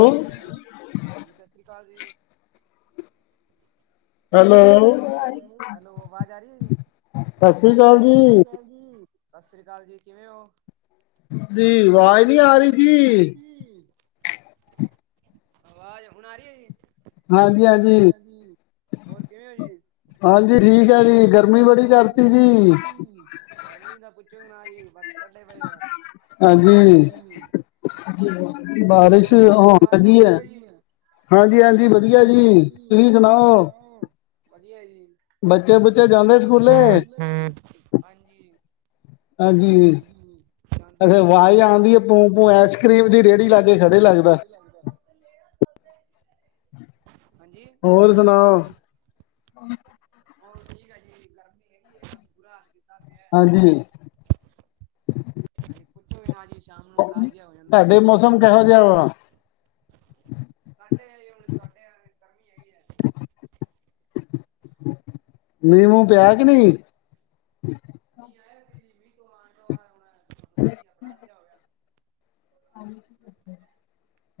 Hello, ਹਾਂਜੀ ਸਤਿ ਸ੍ਰੀ ਅਕਾਲ ਜੀ। ਹੈਲੋ। ਹੈਲੋ ਹੈਲੋ ਵਾਜ਼ ਆ ਰਹੀ ਏ ਜੀ ਸਤਿ ਸ੍ਰੀ ਅਕਾਲ ਸਸਰੀ ਜੀ ਕਾਲ ਸਸਰੀ ਕਾਲ ਜੀ ਕਿਵੇਂ ਹੋ? ਜੀ ਵਾਜ਼ ਨੀ ਜੀ ਆ ਰਹੀ ਆਵਾਜ਼ ਨਹੀਂ ਆ ਰਹੀ ਜੀ ਆਵਾਜ਼ ਹੁਣ ਆ ਰਹੀ ਏ ਜੀ ਹਾਂਜੀ ਹਾਂਜੀ। ਹੋਰ ਕਿਵੇਂ ਓ ਜੀ ਠੀਕ ਹੈ ਹਾਂਜੀ ਜੀ ਠੀਕ ਆ ਗਰਮੀ ਜੀ ਬੜੀ ਗਰਮੀ ਕਰਤੀ ਬੜੀ ਜੀ ਕਰਤੀ ਜੀ। ਗਰਮੀ ਦਾ ਪੁੱਛੋ ਨਾ ਜ ਵੱਟ ਕੱਢੇ ਪਏ ਆ, ਹਾਂਜੀ ਬਾਰਿਸ਼ ਬਾਰਿਸ਼ ਹੋਣ ਲੱਗੀ ਹੈ ਹਾਂਜੀ-ਹਾਂਜੀ ਹਾਂਜੀ ਵਧੀਆਂ ਹਾਂਜੀ ਜੀ, ਤੁਸੀਂ ਸੁਣਾਓ? ਵਧੀਆਂ ਐ ਜੀ ਬੱਚੇ ਬੁੱਚੇ ਬੱਚਾ ਜਾਂਦੇ ਬੁੱਚਾ ਸਕੂਲੇ ਹਾਂਜੀ ਹਾਂਜੀ ਅੱਛਾ ਆਵਾਜ਼ ਆਉਂਦੀ ਹੈ ਪੁੰ ਪੂੰ ਆਈਸ ਕਰ੍ਰੀਮ ਦੀ ਰੇਹੜੀ ਲਾ ਕੇ ਖੜੇ ਲੱਗਦਾ ਹਾਂਜੀ ਹੋਰ ਸੁਣਾਓ ਉਹ ਠੀਕ ਆ ਜੀ ਗਰਮੀ ਹੈਗੀ ਆ ਬੁਰਾ ਹਾਲ ਜੀ ਹਾਂਜੀ। ਹਾਂਜੀ ਪੁੱਛੋ ਹੀ ਨਾ ਜੀ ਸ਼ਾਮ ਨੂੰ ਬੜਾ ਜਿਹਾ ਹੋ ਜਾਂਦਾ ਹੈ ਤੁਹਾਡੇ ਮੌਸਮ ਕਿਹੋ ਜਾ ਵਾ [unintelligible] ਮੀਂਹ ਮੂੰ ਪਿਆ ਕਿ ਗਰ- ਨਹੀਂ [inaudible]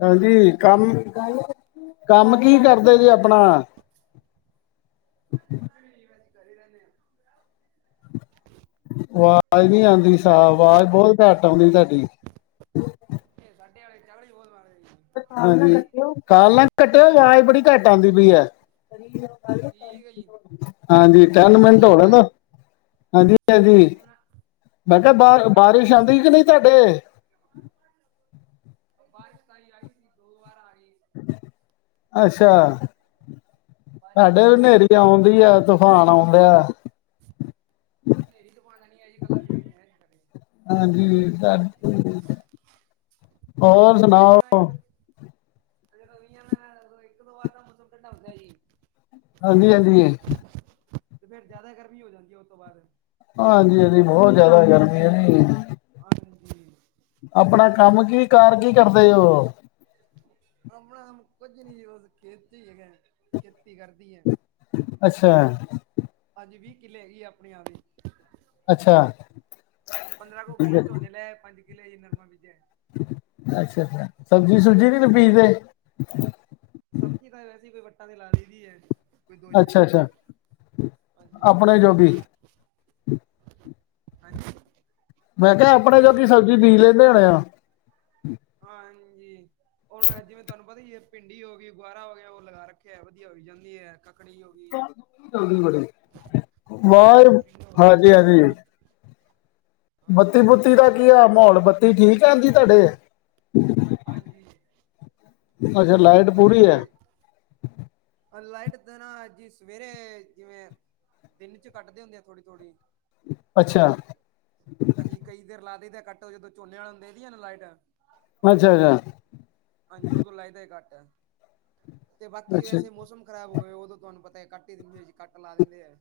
ਹਾਂਜੀ ਕੰਮ ਕੀਤਾ ਜੇ - ਕੰਮ ਕੀ ਕਰਦੇ ਹਾਂਜੀ ਜੇ ਆਪਣਾ [unintelligible] ਆਵਾਜ਼ ਨੀ ਆਂਦੀ ਸਾਫ਼, ਆਵਾਜ਼ ਬਹੁਤ ਘੱਟ ਆਂਦੀ ਤੁਹਾਡੀ ਇਹ ਸਾਡੇ ਆਲੇ ਚਲ ਬਹੁਤ ਮਾੜੇ ਜੀ ਹਾਂਜੀ ਕਾਲ ਨਾ ਕੱਟਿਓ, ਆਵਾਜ਼ ਬੜੀ ਘੱਟ ਆਂਦੀ ਪਈ ਏ ਠੀਕ ਹੈ ਜੀ ਹਾਂਜੀ ਤਿੰਨ ਹੁਣ ਆ ਮਿੰਟ ਰਹੀ ਹੈ ਹੋ ਜੀ ਗਏ ਆਵਾਜ਼ ਨ ਹਾਂਜੀ ਹਾਂਜੀ ਭੈਣਜੀ ਹੁਣ ਹੁਣ ਮੈਂ ਕਿਹਾ ਆ ਰਹੀ ਹੈ ਜੀ ਬਾਹਰ ਆਵਾਜ਼ ਬਾਰਿਸ਼ ਆਂਦੀ ਕਿ ਨਹੀਂ ਤੁਹਾਡੇ ਬਾਰਿਸ਼ ਤਾਂਈ ਆਈ ਸੀ, ਹੁਣ ਦੁਬਾਰਾ ਆ ਰਹੀ ਜੀ ਅੱਛਾ ਬਾਰਿਸ਼ ਸਾਡੇ ਦੋ ਵੀ ਵਾਰ ਆਈ ਹਨੇਰੀ ਸੀ ਆਉਂਦੀ ਐ, ਤੂਫ਼ਾਨ ਆਉਂਦਾ ਐ ਹਨੇਰੀ ਤੇ ਪਹਿਲਾ ਨਈ ਆਈ ਜੀ, ਕਲਾਂ ਮੀਂਹ ਹੀ ਆਯਾ ਐ ਸਾਡੇ ਹਾਂਜੀ ਹੋਰ ਸੁਣਾਓ ਫਿਰ ਹਨੇਰੀਆਂ ਨਾਲ, ਇੱਕ ਦੋ ਵਾਰ ਤਾਂ ਮੌਸਮ ਠੰਡਾ ਹੁੰਦਾ ਜੀ ਹਾਂਜੀ ਹਾਂਜੀ ਤੇ ਫ਼ੇਰ ਜ਼ਿਆਦਾ ਗਰਮੀ ਹੋ ਜਾਂਦੀ ਉਸ ਤੋਂ ਬਾਦ ਹਾਂਜੀ ਹਾਂਜੀ ਬਹੁਤ ਜ਼ਿਆਦਾ ਗਰਮੀ ਆ ਜੀ ਹਾਂਜੀ ਆਪਣਾ ਕੰਮ ਕੀ ਕਾਰ ਕੀ ਕਰਦੇ ਉਹ ਆਪਣਾ ਕੰਮ ਕੁਝ ਨਹੀਂ ਜੀ, ਬਸ ਖੇਤੀ ਹੀ ਹੈਗਾ ਖੇਤੀ ਕਰਦੀ ਏ ਅੱਛਾ ਹਾਂਜੀ ਵੀਹ ਕਿੱਲੇ ਹੈਗੀ ਆ ਆਪਣੇ ਆਵਦੇ ਅੱਛਾ ਪੰਦਰਾਂ ਕੁ ਕਿੱਲੋ ਝੋਨੇ ਲੈ ਪੰਜ ਕਿੱਲੇ ਜੀ ਨਰਮਾ ਬੀਜਿਆ ਏ ਅੱਛਾ ਅੱਛਾ ਸਬਜ਼ੀ ਸੁਬਜੀ ਨੀ ਕੋਈ ਬੀਜਦੇ ਸਬਜ਼ੀ ਤਾਂ ਵੈਸੇ ਹੀ ਕੋਈ ਵੱਟਾਂ ਤੇ ਲਾ ਲਈ ਦੀ ਏ ਅੱਛਾ ਅੱਛਾ ਹਾਂਜੀ ਆਪਣੇ ਜੋਗੀ ਹਾਂਜੀ ਮੈਂ ਕਿਹਾ ਆਪਣੇ ਜੋਗੀ ਸਬਜ਼ੀ ਬੀਜ ਲੈਂਦੇ ਹੋਣੇ ਆ ਹਾਂਜੀ ਹੁਣ ਜਿਵੇਂ ਤੁਹਾਨੂੰ ਪਤਾ ਈ ਏ ਭਿੰਡੀ ਹੋ ਗਈ ਗੁਆਰਾ ਹੋ ਗਿਆ, ਉਹ ਲਗਾ ਰੱਖਿਆਂ ਹੈ ਵਧੀਆਂ ਹੋਈ ਜਾਂਦੀ ਹੈ ਕੱਕੜੀ ਹੋ ਗਈ ਗਰਮੀ ਬੜੀ, ਤੋਰੀ ਹੋ ਬਾਹਰ ਗਈ ਟਿੰਡੋ ਹੋ ਗਈ ਹਾਂਜੀ-ਹਾਂਜੀ। ਹਾਂਜੀ ਬੱਤੀ-ਬੁੱਤੀ ਦਾ ਕੀ ਆ ਮਾਹੌਲ, ਬੱਤੀ ਠੀਕ ਆਂਦੀ ਤੁਹਾਡੇ, ਹਾਂਜੀ। ਅੱਛਾ ਲਾਈਟ ਪਤਾ ਪੂਰੀ ਠੀਕ ਐ। ਹੈ ਲਾਈਟ ਤਾਂ ਨਾ ਜੀ ਸਵੇਰੇ ਜਿਵੇਂ ਦਿਨ ਚ ਕੱਟਦੇ ਹੁੰਦੇ ਆ ਥੋੜੀ- ਥੋੜ੍ਹੀ, ਅੱਛਾ। ਹਾਂਜੀ, ਕਈ ਦੇਰ ਲਾ ਦਈਂ ਦਾ ਐ ਕੱਟੋ ਜਦੋਂ ਝੋਨੇ ਵਾਲੇ ਦੇਦੀ ਆ ਲਾਈਟ, ਅੱਛਾ-ਅੱਛਾ। ਹਾਂਜੀ, ਉਦੋਂ ਲਾਈਦਾ ਹੀ ਘੱਟ ਐ ਤੇ ਬਾਕੀ ਅੱਛਾ ਵੈਸੇ ਮੌਸਮ ਖ਼ਰਾਬ ਹੋਏ ਉਦੋਂ ਤੁਹਾਨੂੰ ਪਤਾ ਐ ਕੱਟ ਈ ਦਿੰਦੇ ਐ ਜੀ ਕੱਟ ਲਾ ਦਿੰਦੇ ਐ।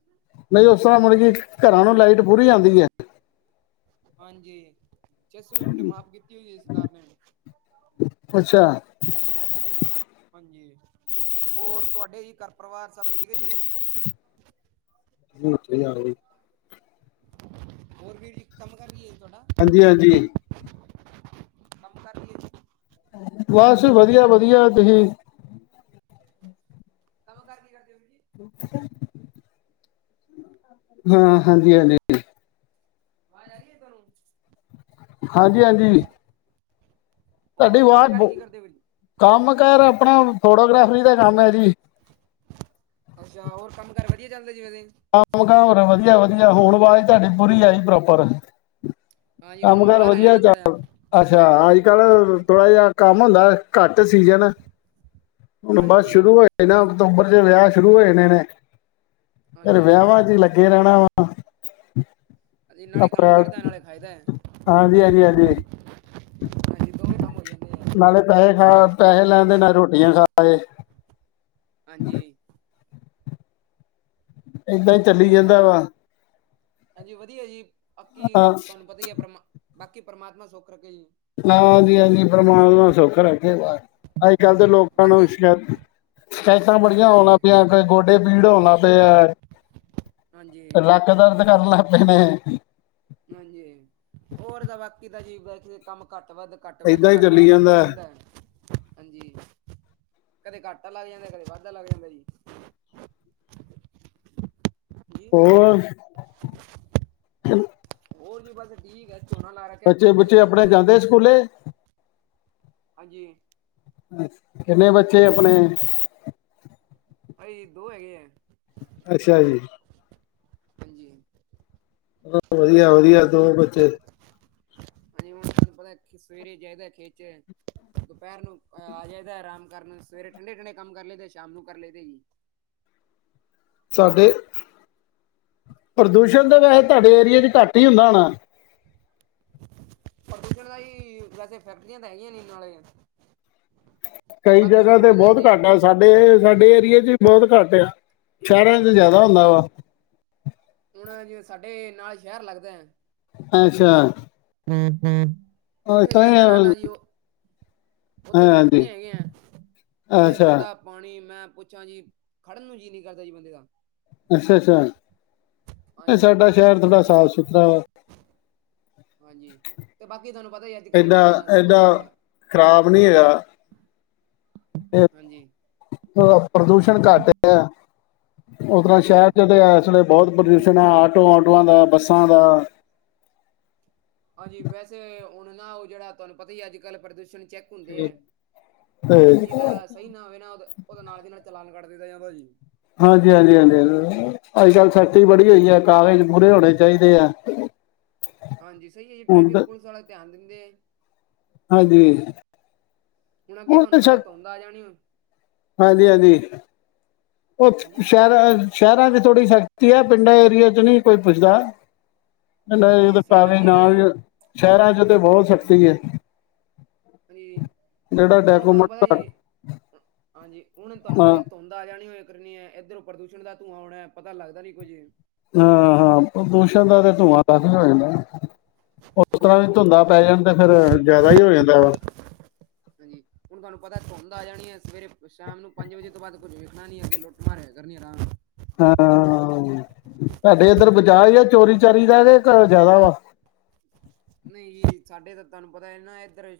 ਨਹੀਂ ਉਸ ਤਰ੍ਹਾਂ ਮਤਲਬ ਕਿ ਕਰਾਂ ਨੂੰ ਲਾਈਟ ਪੂਰੀ ਆਂਦੀ ਐ। ਹਾਂਜੀ, ਛੇ ਸੌ ਯੂਨਿਟ ਮਾਫ਼ ਕੀਤੀ ਹੋਈ ਈ ਸਰਕਾਰ ਨੇ। ਅੱਛਾ। ਹਾਂਜੀ, ਹੋਰ ਤੁਹਾਡੇ ਜੀ ਕਰ ਪਰਿਵਾਰ ਸਭ ਠੀਕ ਏ ਜੀ। ਉੱਥੇ ਜਾਗੇ। ਹੋਰ ਵੀਰ ਜੀ ਕੰਮ-ਕਾਰ ਕੀ ਆ ਜੀ ਤੁਹਾਡਾ? ਹਾਂਜੀ-ਹਾਂਜੀ। ਕੰਮ ਕਾਰ ਕੀ ਏ ਜੀ। ਬਸ ਵਧੀਆ-ਵਧੀਆ, ਤੁਹੀ ਕੰਮ-ਕਾਰ ਕੀ ਕਰਦੇ ਓ ਜੀ? [inaudible] ਹਾਂ, ਹਾਂਜੀ-ਹਾਂਜੀ। ਆਵਾਜ਼ ਆ ਰਈ ਐ ਤੁਹਾਨੂੰ? ਹਾਂਜੀ-ਹਾਂਜੀ। ਤੁਹਾਡੀ ਹੋਰ ਕੰਮ ਆਵਾਜ਼ ਕਾਰ ਬੋ, ਕੀ ਕਰਦੇ ਹੋ ਵੀਰ ਜੀ ਕੰਮ-ਕਾਰ ਆਪਣਾ ਫੋਟੋਗ੍ਰਾਫਰੀ ਦਾ ਕੰਮ ਐ ਜੀ। ਅੱਛਾ, ਹੋਰ ਕੰਮ-ਕਾਰ ਵਧੀਆ ਚੱਲਦਾ ਜੀ [unintelligible] ਕੰਮ-ਕਾਰ ਹੋਰ ਵਧੀਆ-ਵਧੀਆ, ਹੁਣ ਆਵਾਜ਼ ਤੁਹਾਡੀ ਪੂਰੀ ਆਈ ਪ੍ਰੋਪਰ। ਹਾਂਜੀ ਹੁਣ ਮੈਂ ਕੰਮ-ਕਾਰ ਬਾਹਰ ਆਇਆ ਵਧੀਆ ਨਾ ਥੋੜਾ ਜਿਹਾ ਚੱਲਦ ਅੱਛਾ ਅੱਜ-ਕੱਲ੍ਹ ਥੋੜ੍ਹਾ ਜਿਹਾ ਕੰਮ ਹੁੰਦਾ ਘੱਟ ਸੀਜ਼ਨ ਹੁਣ ਬਸ ਹਾਂਜੀ ਸ਼ੁਰੂ ਹੋਏ ਨਾ ਅਕਤੂਬਰ ਚ ਵਿਆਹ ਸ਼ੁਰੂ ਹੋਏ ਨੇ ਨੇ ਫੇਰ ਹਾਂਜੀ ਵਿਆਹਾਂ ਚ ਲ ਲੱਗੇ ਰਹਿਣਾ ਵਾ। ਅਸੀਂ ਨਾਲੇ ਕੰਮ ਅਪ੍ਰੈਲ ਕਰਦਾ ਨਾਲੇ ਖਾਇਦਾ। ਹਾਂਜੀ, ਹਾਂਜੀ, ਹਾਂਜੀ। ਹਾਂਜੀ ਦੋਵੇਂ ਕੰਮ ਹੋ ਜਾਂਦੇ ਆ ਨਾਲੇ ਪੈਹੇ ਖਾ ਪੈਹੇ ਲੇ ਆਂਦੇ ਨਾਲੇ ਰੋਟੀਆਂ ਖਾ ਆਏ। ਹਾਂਜੀ। ਇਦਾਂ ਈ ਚੱਲੀ ਜਾਂਦਾ ਹੋਰ ਵਾਂ। ਹਾਂਜੀ ਵਧੀਆ ਜੀ ਬਾਕੀ ਹਾਂ ਤੁਹਾਨੂੰ ਪਤਾ ਈ ਐ ਪਰਮਾ ਬਾਕੀ ਪ੍ਰਮਾਤਮਾਂ ਸੁੱਖ ਰੱਖੇ ਜੀ। ਨਾ ਹਾਂਜੀ-ਹਾਂਜੀ ਪਰਮਾਤਮਾ ਸੁੱਖ ਰੱਖੇ ਬਸ, ਅੱਜ-ਕੱਲ੍ਹ ਤਾਂ ਤੇ ਲੋਕਾਂ ਨੂੰ ਬਾਕੀ ਸ਼ਿਕਾਇਤ ਸ਼ਿਕਾਇਤਾਂ ਬੜੀਆਂ ਆਉਣ ਹਾਂਜੀ ਲੱਗ ਪਿਆ। ਕੋਈ ਗੋਡੇ ਪੀੜ ਹੋਣ ਲੱਗ ਪਏ ਆ, ਹਾਂਜੀ ਲੱਕ ਦਰਦ ਕਰਨ ਲੱਗ ਪਏ ਨੇ। ਹਾਂਜੀ, ਹੋਰ ਤਾਂ ਬਾਕੀ ਤਾਂ ਜੀ ਵੈਸੇ ਕੰਮ ਘੱਟ-ਵੱਧ ਘੱਟ-ਵੱਧ, ਏਦਾਂ ਹੀ ਚੱਲੀ ਘੱਟਾ-ਵੱਧਾ ਹੁੰਦਾ ਜਾਂਦਾ ਈ ਹੈ। ਰਹਿੰਦਾ ਐ। ਹਾਂਜੀ, ਕਦੇ ਘੱਟਾ ਲੱਗ ਜਾਂਦਾ ਕਦੇ ਵਾਦਾ ਲੱਗ ਜਾਂਦਾ ਜੀ। ਜੀ ਹੋਰ। ਹੋਰ ਜੀ ਬਸ ਠੀਕ ਐ, ਝੋਨਾ ਲਾ ਰੱਖਿਆ ਬੱਚੇ ਝੋਨੇ ਨੂੰ ਬੱਚੇ ਤੁਹਾਨੂੰ ਆਪਣੇ ਪਤਾ ਮੀਂ ਜਾਂਦੇ ਐ ਸਕੂਲੇ ਹਾਂਜੀ। ਕਿੰਨੇ ਬੱਚੇ ਆਪਣੇ? ਬਾਈ ਜੀ ਦੋ ਹੈਗੇ ਐ। ਅੱਛਾ ਜੀ। ਹਾਂਜੀ। ਵਧੀਆ-ਵਧੀਆਂ ਦੋ ਬੱਚੇ ਹਾਂਜੀ ਹੁਣ ਤੁਹਾਨੂੰ ਪਤਾ ਸਵੇਰੇ ਜਾਈ ਦਾ ਖੇਤ ਚ ਦੁਪਹਿਰ ਨੂੰ ਆ ਜਾਏਦਾ ਆਰਾਮ ਕਰਨ ਸਵੇਰੇ ਠੰਡੇ-ਠੰਡੇ ਕੰਮ ਕਰ ਲਈਦਾ ਸ਼ਾਮ ਨੂੰ ਕਰ ਲਈਦਾ ਜੀ। ਸਾਡੇ, ਪ੍ਰਦੂਸ਼ਣ ਤਾਂ ਵੈਸੇ ਤੁਹਾਡੇ ਏਰੀਏ 'ਚ ਘੱਟ ਈ ਹੁੰਦਾ ਹੋਣਾ? ਪ੍ਰਦੂਸ਼ਣ ਦਾ ਹੀ ਵੈਸੇ ਫੈਕਟਰੀਆਂ ਤਾਂ ਹੈਗੀਆ ਨੀ ਨਾਲ਼ੇ। ਕਈ ਜਗ੍ਹਾ ਤੇ ਬਹੁਤ ਘਾਟਾ ਸਾਡੇ ਸਾਡੇ ਏਰੀਏ 'ਚ ਵੀ ਬਹੁਤ ਘੱਟ ਆ, ਸ਼ਹਿਰਾਂ ਚ ਜ਼ਿਆਦਾ ਹੁੰਦਾ ਵਾ। ਹੁਣ ਜਿਵੇਂ ਸਾਡੇ ਨਾਲ਼ ਸ਼ਹਿਰ ਲੱਗਦਾ ਐ ਅੱਛਾ ਉਹ ਉੱਥੇ ਤਾਂ ਹੀ ਲੈੰਦਾ ਨਾ ਆ, ਦਾ ਜੀ ਉਹ ਉੱਥੇ ਹਾਂਜੀ ਫੈਕਟਰੀਆਂ ਹੈਗੀਆਂ, ਉੱਥੇ ਅੱਛਾ ਗੰਦਾ ਪਾਣੀ ਮੈਂ ਪੁੱਛਾਂ ਜੀ, ਖੜਨ ਨੂੰ ਜੀਅ ਨੀ ਕਰਦਾ ਜੀ ਬੰਦੇ ਦਾ‌। ਅੱਛਾ-ਅੱਛਾ, ਨਹੀ ਹਾਂਜੀ ਸਾਡਾ ਸ਼ਹਿਰ ਥੋੜ੍ਹਾ ਪ੍ਰਦੂਸ਼ਣ ਸਾਫ-ਸੁਥਰਾ ਵਾ। ਹਾਂਜੀ, ਤੇ ਬਾਕੀ ਥੋਨੂੰ ਪਤਾ ਈ ਅੱਜ ਕੱਲ੍ਹ ਐਡਾ ਨਾ ਐਡਾ ਅਹ ਖਰਾਬ ਤੇ ਹਾਂਜੀ ਅ, ਪ੍ਰਦੂਸ਼ਣ ਘੱਟ ਆ। ਉਸ ਤਰ੍ਹਾਂ ਸ਼ਹਿਰ ਹਾਂਜੀ 'ਚ ਤਾਂ ਇਸ ਵੇਲੇ ਬਹੁਤ ਪ੍ਰਦੂਸ਼ਣ ਆ ਆਟੋ ਆਟੋਆਂ ਦਾ, ਬੱਸਾਂ ਦਾ ਹਾਂਜੀ ਵੈਸੇ ਹੁਣ ਨਾ ਉਹ ਜਿਹੜਾ ਤੁਹਾਨੂੰ ਪਤਾ ਈ ਅੱਜ ਕੱਲ੍ਹ ਪ੍ਰਦੂਸ਼ਣ ਚੈੱਕ ਹੁੰਦੇ ਆ, ਤੇ ਜਿਹਦਾ ਸਹੀ ਨਾ ਹੋਵੇ ਨਾ ਉਹਦਾ ਨਾਲ਼ ਦੀ ਨਾਲ਼ ਚਲਾਨ ਕੱਟ ਦਿੱਤਾ ਜਾਂਦਾ ਜੀ। ਹਾਂਜੀ ਹਾਂਜੀ ਹਾਂਜੀ। ਅੱਜਕੱਲ੍ਹ ਸਖ਼ਤੀ ਬੜੀ ਹੋਈ ਆ ਕਾਗਜ਼ ਪੂਰੇ ਹੋਣੇ ਚਾਹੀਦੇ ਆ। ਹਾਂਜੀ ਸਹੀ ਐ ਜੀ ਹੁਣ ਟਰੈਫਿਕ ਤਾਂ- ਪੁਲਿਸ ਆਲਾ ਧਿਆਨ ਦਿੰਦੇ ਐ। ਹਾਂਜੀ। ਹੁਣ ਅੱਗੇ ਤੁਹਾਨੂੰ ਪਤਾ ਧੁੰਦ ਆ ਜਾਣੀ [unintelligible] ਹਾਂਜੀ-ਹਾਂਜੀ। ਉਹ, ਹਾਂਜੀ ਸ਼ਹਿਰਾਂ ਸ਼ਹਿਰਾਂ ਥੋੜ੍ਹੀ ਸਖ਼ਤੀ ਹੈ ਪਿੰਡਾਂ ਏਰੀਏ 'ਚ ਨੀ ਕੋਈ ਪੁੱਛਦਾ। ਹਾਂਜੀ ਸ਼ਹਿਰਾਂ 'ਚ ਹੀ ਹੈਗੀ ਹੈ ਜੀ [unintelligible] ਸ਼ਹਿਰਾਂ ਚ ਤਾਂ ਬਹੁਤ ਸਖ਼ਤੀ ਏ। ਹਾਂਜੀ, ਹੁਣ ਤੁਹਾਨੂੰ ਪਤਾ ਘੱਟ ਜੀ, ਅ ਹਾਂਜੀ ਹੁਣ ਤੁਹਾਨੂੰ ਹਾਂ ਪਤਾ ਧੁੰਦ- ਆ ਜਾਣੀ ਹੋਇਆ ਕਰਨੀ ਆ ਇੱਧਰੋਂ ਪ੍ਰਦੂਸ਼ਣ ਦਾ ਧੂੰਆਂ ਹੋਣਾ ਪਤਾ ਲੱਗਦਾ ਨੀ ਕੁੱਝ। ਹਾਂ-ਹਾਂ ਪ੍ਰਦੂਸ਼ਣ ਦਾ ਤੇ ਹਾਂਜੀ ਧੂੰਆਂ ਕਾਫ਼ੀ ਹੋ ਜਾਂਦਾ। ਉਸ ਤਰ੍ਹਾਂ ਵੀ ਹਾਂਜੀ ਧੁੰਦਾਂ ਪੈ ਜਾਣ ਤਾਂ ਫ਼ੇਰ ਜ਼ਿਆਦਾ ਈ ਹੋ ਜਾਂਦਾ ਵਾ। ਹਾਂਜੀ, ਹੁਣ ਤੁਹਾਨੂੰ ਪਤਾ ਧੁੰਦ ਆ ਜਾਣੀ ਹੈ ਸਵੇਰੇ ਸ਼ਾਮ ਨੂੰ ਪੰਜ ਵਜੇ ਤੋਂ ਬਾਅਦ ਕੁੱਝ ਵੇਖਣਾ ਨੀ ਅੱਗੇ ਲੋਕੀਂ [unintelligible] ਕਰਨੀ ਆਰਾਮ ਨਾ। ਹਾਂ, ਤਾਡੇ ਇੱਧਰ ਹਾਂਜੀ ਬਚਾਅ ਆ ਚੋਰੀ ਚਾਰੀ ਦਾ ਕੁਛ ਜ਼ਿਆਦਾ ਵਾ? ਨਹੀਂ ਸਾਡੇ ਤਾਂ ਤੁਹਾਨੂੰ ਪਤਾ ਹੈ ਨਾ ਇੱਧਰ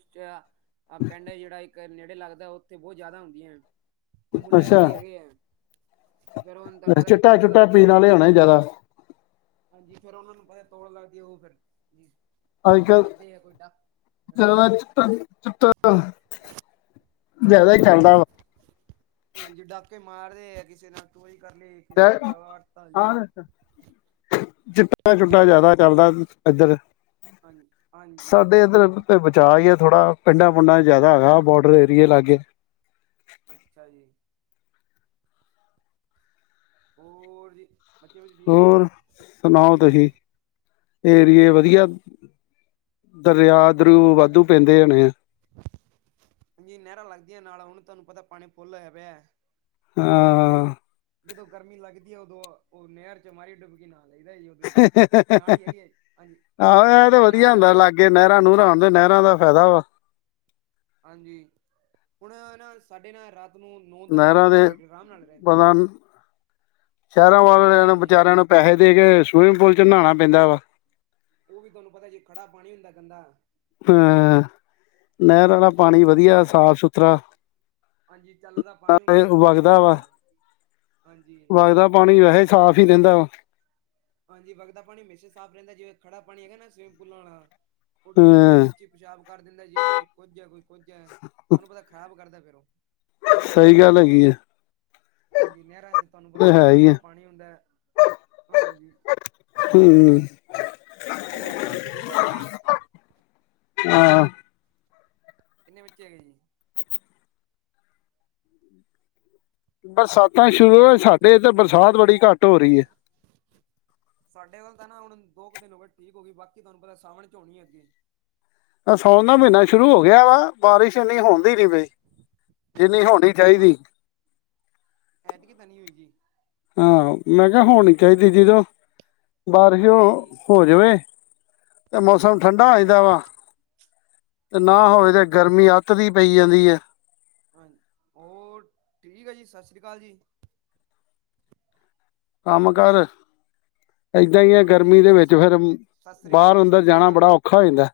ਪਿੰਡ ਹੈ ਜਿਹੜਾ ਨੇੜੇ ਲੱਗਦਾ ਉੱਥੇ ਬਹੁਤ ਜ਼ਿਆਦਾ ਹੁੰਦੀਆਂ, ਉਹ ਮੁੰਡੇ ਅੱਛਾ ਅਮਲੀ ਹੈਗੇ ਆ। ਤੇ ਫੇ਼ਰ ਉਹ ਤੁਹਾਨੂੰ ਪਤਾ ਜੀ ਚਿੱਟਾ ਤੋੜ ਚੁੱਟਾ ਲੱਗਦੀ ਹੈ ਪੀਣ ਉਹ ਵਾਲੇ ਹੋਣੇ ਜ਼ਿਆਦਾ ਹਾਂਜੀ ਫ਼ੇਰ ਉਹਨਾਂ ਨੂੰ ਪਤਾ ਤੋੜ ਲੱਗਦੀ ਏ ਉਹ ਫ਼ੇਰ ਅੱਜ ਚੋਰੀਆਂ ਕੱਲ ਕਰਦੇ ਐ ਕੋਈ ਡਾਕੂ, ਹਾਂਜੀ। [unintelligible] ਜ਼ਿਆਦਾ ਹਾਂਜੀ, ਹੀ ਚੱਲਦਾ ਹਾਂਜੀ ਡਾਕੇ ਮਾਰਦੇ ਕਿਸੇ ਨਾਲ਼ ਤੋਈ ਕਰ ਲਈ ਕਿਸੇ ਦਾ [unintelligible] ਗਲਾ ਵੱਟਤਾ ਜੀ ਚਿੱਟਾ-ਚੁੱਟਾ ਹਾਂਜੀ ਜ਼ਿਆਦਾ ਚੱਲਦਾ ਜੀ ਇੱਧਰ, ਹਾਂਜੀ ਸਾਡੇ ਹਾਂਜੀ ਇੱਧਰ ਤੇ ਬਚਾਅ ਈ ਆ ਥੋੜ੍ਹਾ ਪਿੰਡਾਂ-ਪੁੰਡਾ 'ਚ ਜ਼ਿਆਦਾ ਹੈਗਾ ਬੋਰਡਰ ਏਰੀਏ ਲਾਗੇ। ਅੱਛਾ ਜੀ। ਹੋਰ ਜੀ। ਬੱਚੇ ਬੱਚੇ ਠੀਕ ਹੈ ਜੀ ਹੋਰ, ਸੁਣਾਓ ਤੁਸੀਂ, ਏਰੀਏ ਵਧੀਆਂ? ਦਰਿਆ-ਦਰੂ ਵਾਧੂ ਪੈਂਦੇ ਹੋਣੇ ਐ? ਜੀ, ਨਹਿਰਾਂ ਲੱਗਦੀਆਂ ਨਾਲ ਹੁਣ ਤੁਹਾਨੂੰ ਪਤਾ ਪਾਣੀ ਫੁੱਲ ਹੋਇਆ ਪਿਆ। ਹਾਂ ਜਦੋਂ ਗਰਮੀ ਲੱਗਦੀ ਐ। ਉਦੋਂ ਉਹ ਨਹਿਰ ਚ ਮਾਰੀ ਡੁਬਕੀ ਨਾਅ ਲਈਦਾ ਜੀ ਓ ਆਹੋ, ਇਹ ਖੇਤ ਤੇ ਦੇ ਨਾਲ ਵਧੀਆ ਹੀ ਹੁੰਦਾ ਲਾਗੇ ਲੱਗਦੇ ਲਾਗੇ ਨਹਿਰਾਂ ਨੂੰਰਾ ਹੋਣ ਤੇ ਨਹਿਰਾਂ ਦਾ ਫਾਇਦਾ ਵਾ। ਹਾਂਜੀ, ਹੁਣ ਏਨਾ ਸਾਡੇ ਨਾਲ ਰਾਤ ਨੂੰ ਨੌ ਦਸ ਵਜੇ ਨਹਿਰਾਂ ਤੱਕ ਦੇ ਭੀੜ ਆਰਾਮ ਨਾਲ ਰਹਿੰਦੀ ਪਤਾ ਇਨੂੰ, ਸ਼ਹਿਰਾਂ ਵਾਲਿਆਂ ਨੂੰ ਹਾਂਜੀ ਵਿਚਾਰਿਆਂ ਨੂੰ ਪੈਸੇ ਦੇ ਕੇ ਸੂਵਿਮਿੰਗ ਪੂਲ ਚ ਨਾਂਣਾ ਪੈਂਦਾ ਵਾ। ਉਹ ਵੀ ਤੁਹਾਨੂੰ ਪਤਾ ਜੇ ਖੜਾ ਪਾਣੀ ਹੁੰਦਾ ਐ ਗੰਦਾ ਹਹ, ਨਹਿਰ ਵਾਲਾ ਵਿੱਚੇ ਉਹ ਪਾਣੀ ਚ ਵਧੀਆ ਪਿਸ਼ਾਬ ਸਾਫ-ਸੁਥਰਾ ਹਾਂਜੀ ਚੱਲਦਾ ਪਾਣੀ ਹੁੰਦਾ ਐ, ਠੰਡਾ ਪਾਣੀ ਵਗਦਾ ਹੁੰਦਾ ਵਾ ਐ। ਵਗਦਾ ਪਾਣੀ ਵੈਸੇ ਸਾਫ਼ ਈ ਰਹਿੰਦਾ ਵਾ। ਹਾਂਜੀ, ਵਗਦਾ ਪਾਣੀ ਹਮੇਸ਼ਾ ਸਾਫ਼ ਰਹਿੰਦਾ, ਜਿਵੇਂ ਖੜਾ ਪਾਣੀ ਹੈਗਾ ਨਾ ਸਵਿਮਿੰਗ ਪੂਲਾ ਆਲਾ ਉੱਥੇ ਜੀ ਹਾਂ ਕੋਈ ਚ ਪਿਸ਼ਾਬ ਕਰ ਦਿੰਦਾ ਜੀ ਕੋਈ ਕੁੱਝ ਐ ਕੋਈ ਕੁੱਝ ਐ। ਉਹਨੂੰ ਪਤਾ ਖ਼ਰਾਬ ਕਰਦਾ ਫੇਰ ਉਹ ਸਹੀ ਗੱਲ ਐਗੀ ਏ। ਹਾਂਜੀ ਨਹਿਰਾਂ ਚ ਤਾਨੂੰ ਪਤਾ ਹੈ ਹੀ ਚੱਲਦਾ ਆ ਪਾਣੀ ਹੁੰਦਾ ਐ, ਹਾਂਜੀ। ਹੂੰ ਹੋਰ ਜੀ ਬੱਚੇ ਠੀਕ ਐ ਤੁਹਾਡੇ? ਆ ਕਿੰਨੇ ਬੱਚੇ ਐਗੇ ਜੀ? ਬਰਸਾਤਾਂ ਸ਼ੁਰੂ ਏ, ਹੋਰ ਸਾਡੇ ਇੱਧਰ ਬਰਸਾਤ ਬੜੀ ਘੱਟ ਹੋ ਰਹੀ ਏ। ਸਾਡੇ ਵੱਲ ਤਾਂ ਨਾ ਹੁਣ ਦੋ ਕੁ ਦਿਨ ਹੋ ਗਏ ਠੀਕ ਹੋ ਗਈ। ਬਾਕੀ ਤੁਹਾਨੂੰ ਪਤਾ ਸਾਵਣ ਝੋੜੀ ਏ ਅੱਗੇ। ਨਾ ਸੋਉਣ ਦਾ ਮਹੀਨਾ ਸ਼ੁਰੂ ਹੋ ਗਿਆ ਵਾ ਬਾਰਿਸ਼ ਇੰਨੀ ਹੁੰਦੀ ਨੀ ਪਈ। ਜਿੰਨੀ ਹੋੜੀ ਹਾਂ ਚਾਈਦੀ ਏ। ਐਤਕੀ ਤਾਂ ਨਈ ਹੋਈ ਜੀ। ਹਾਂ, ਮੈਂ ਕਿਹਾ ਹੋਣੀ ਚਾਈਦੀ। ਜਦੋਂ ਬਾਰਿਸ਼, ਹਾਂਜੀ ਹੋ ਜਾਵੇ ਤੇ ਮੌਸਮ ਹਾਂਜੀ ਠੰਡਾ ਆ ਜਾਂਦਾ ਵਾ ਤੇ ਨਾ ਹਾਂਜੀ ਹੋਵੇ ਤੇ ਗਰਮੀ ਅੱਤ ਦੀ ਪਈ ਜਾਂਦੀ ਐ। ਹਾਜ, ਹੋਰ ਠੀਕ ਐ ਜੀ, ਸਸ ਰੀ ਕਾਲ ਜੀ। ਕੰਮ-ਕਾਰ ਏਦਾਂ ਈ ਐ, ਹੋਰ ਠੀਕ ਹੈ ਗਰਮੀ ਜੀ ਦੇ ਸਤਿ ਵਿੱਚ ਸ਼੍ਰੀ ਫਿਰ ਸਤਿ ਸ਼੍ਰੀ ਅਕਾਲ ਜੀ ਬਾਹਰ-ਅੰਦਰ ਸਤਿ ਸ਼੍ਰੀ ਜਾਣਾ ਅਕਾਲ ਬੜਾ ਔਖਾ ਹੋ ਜਾਂਦਾ‌।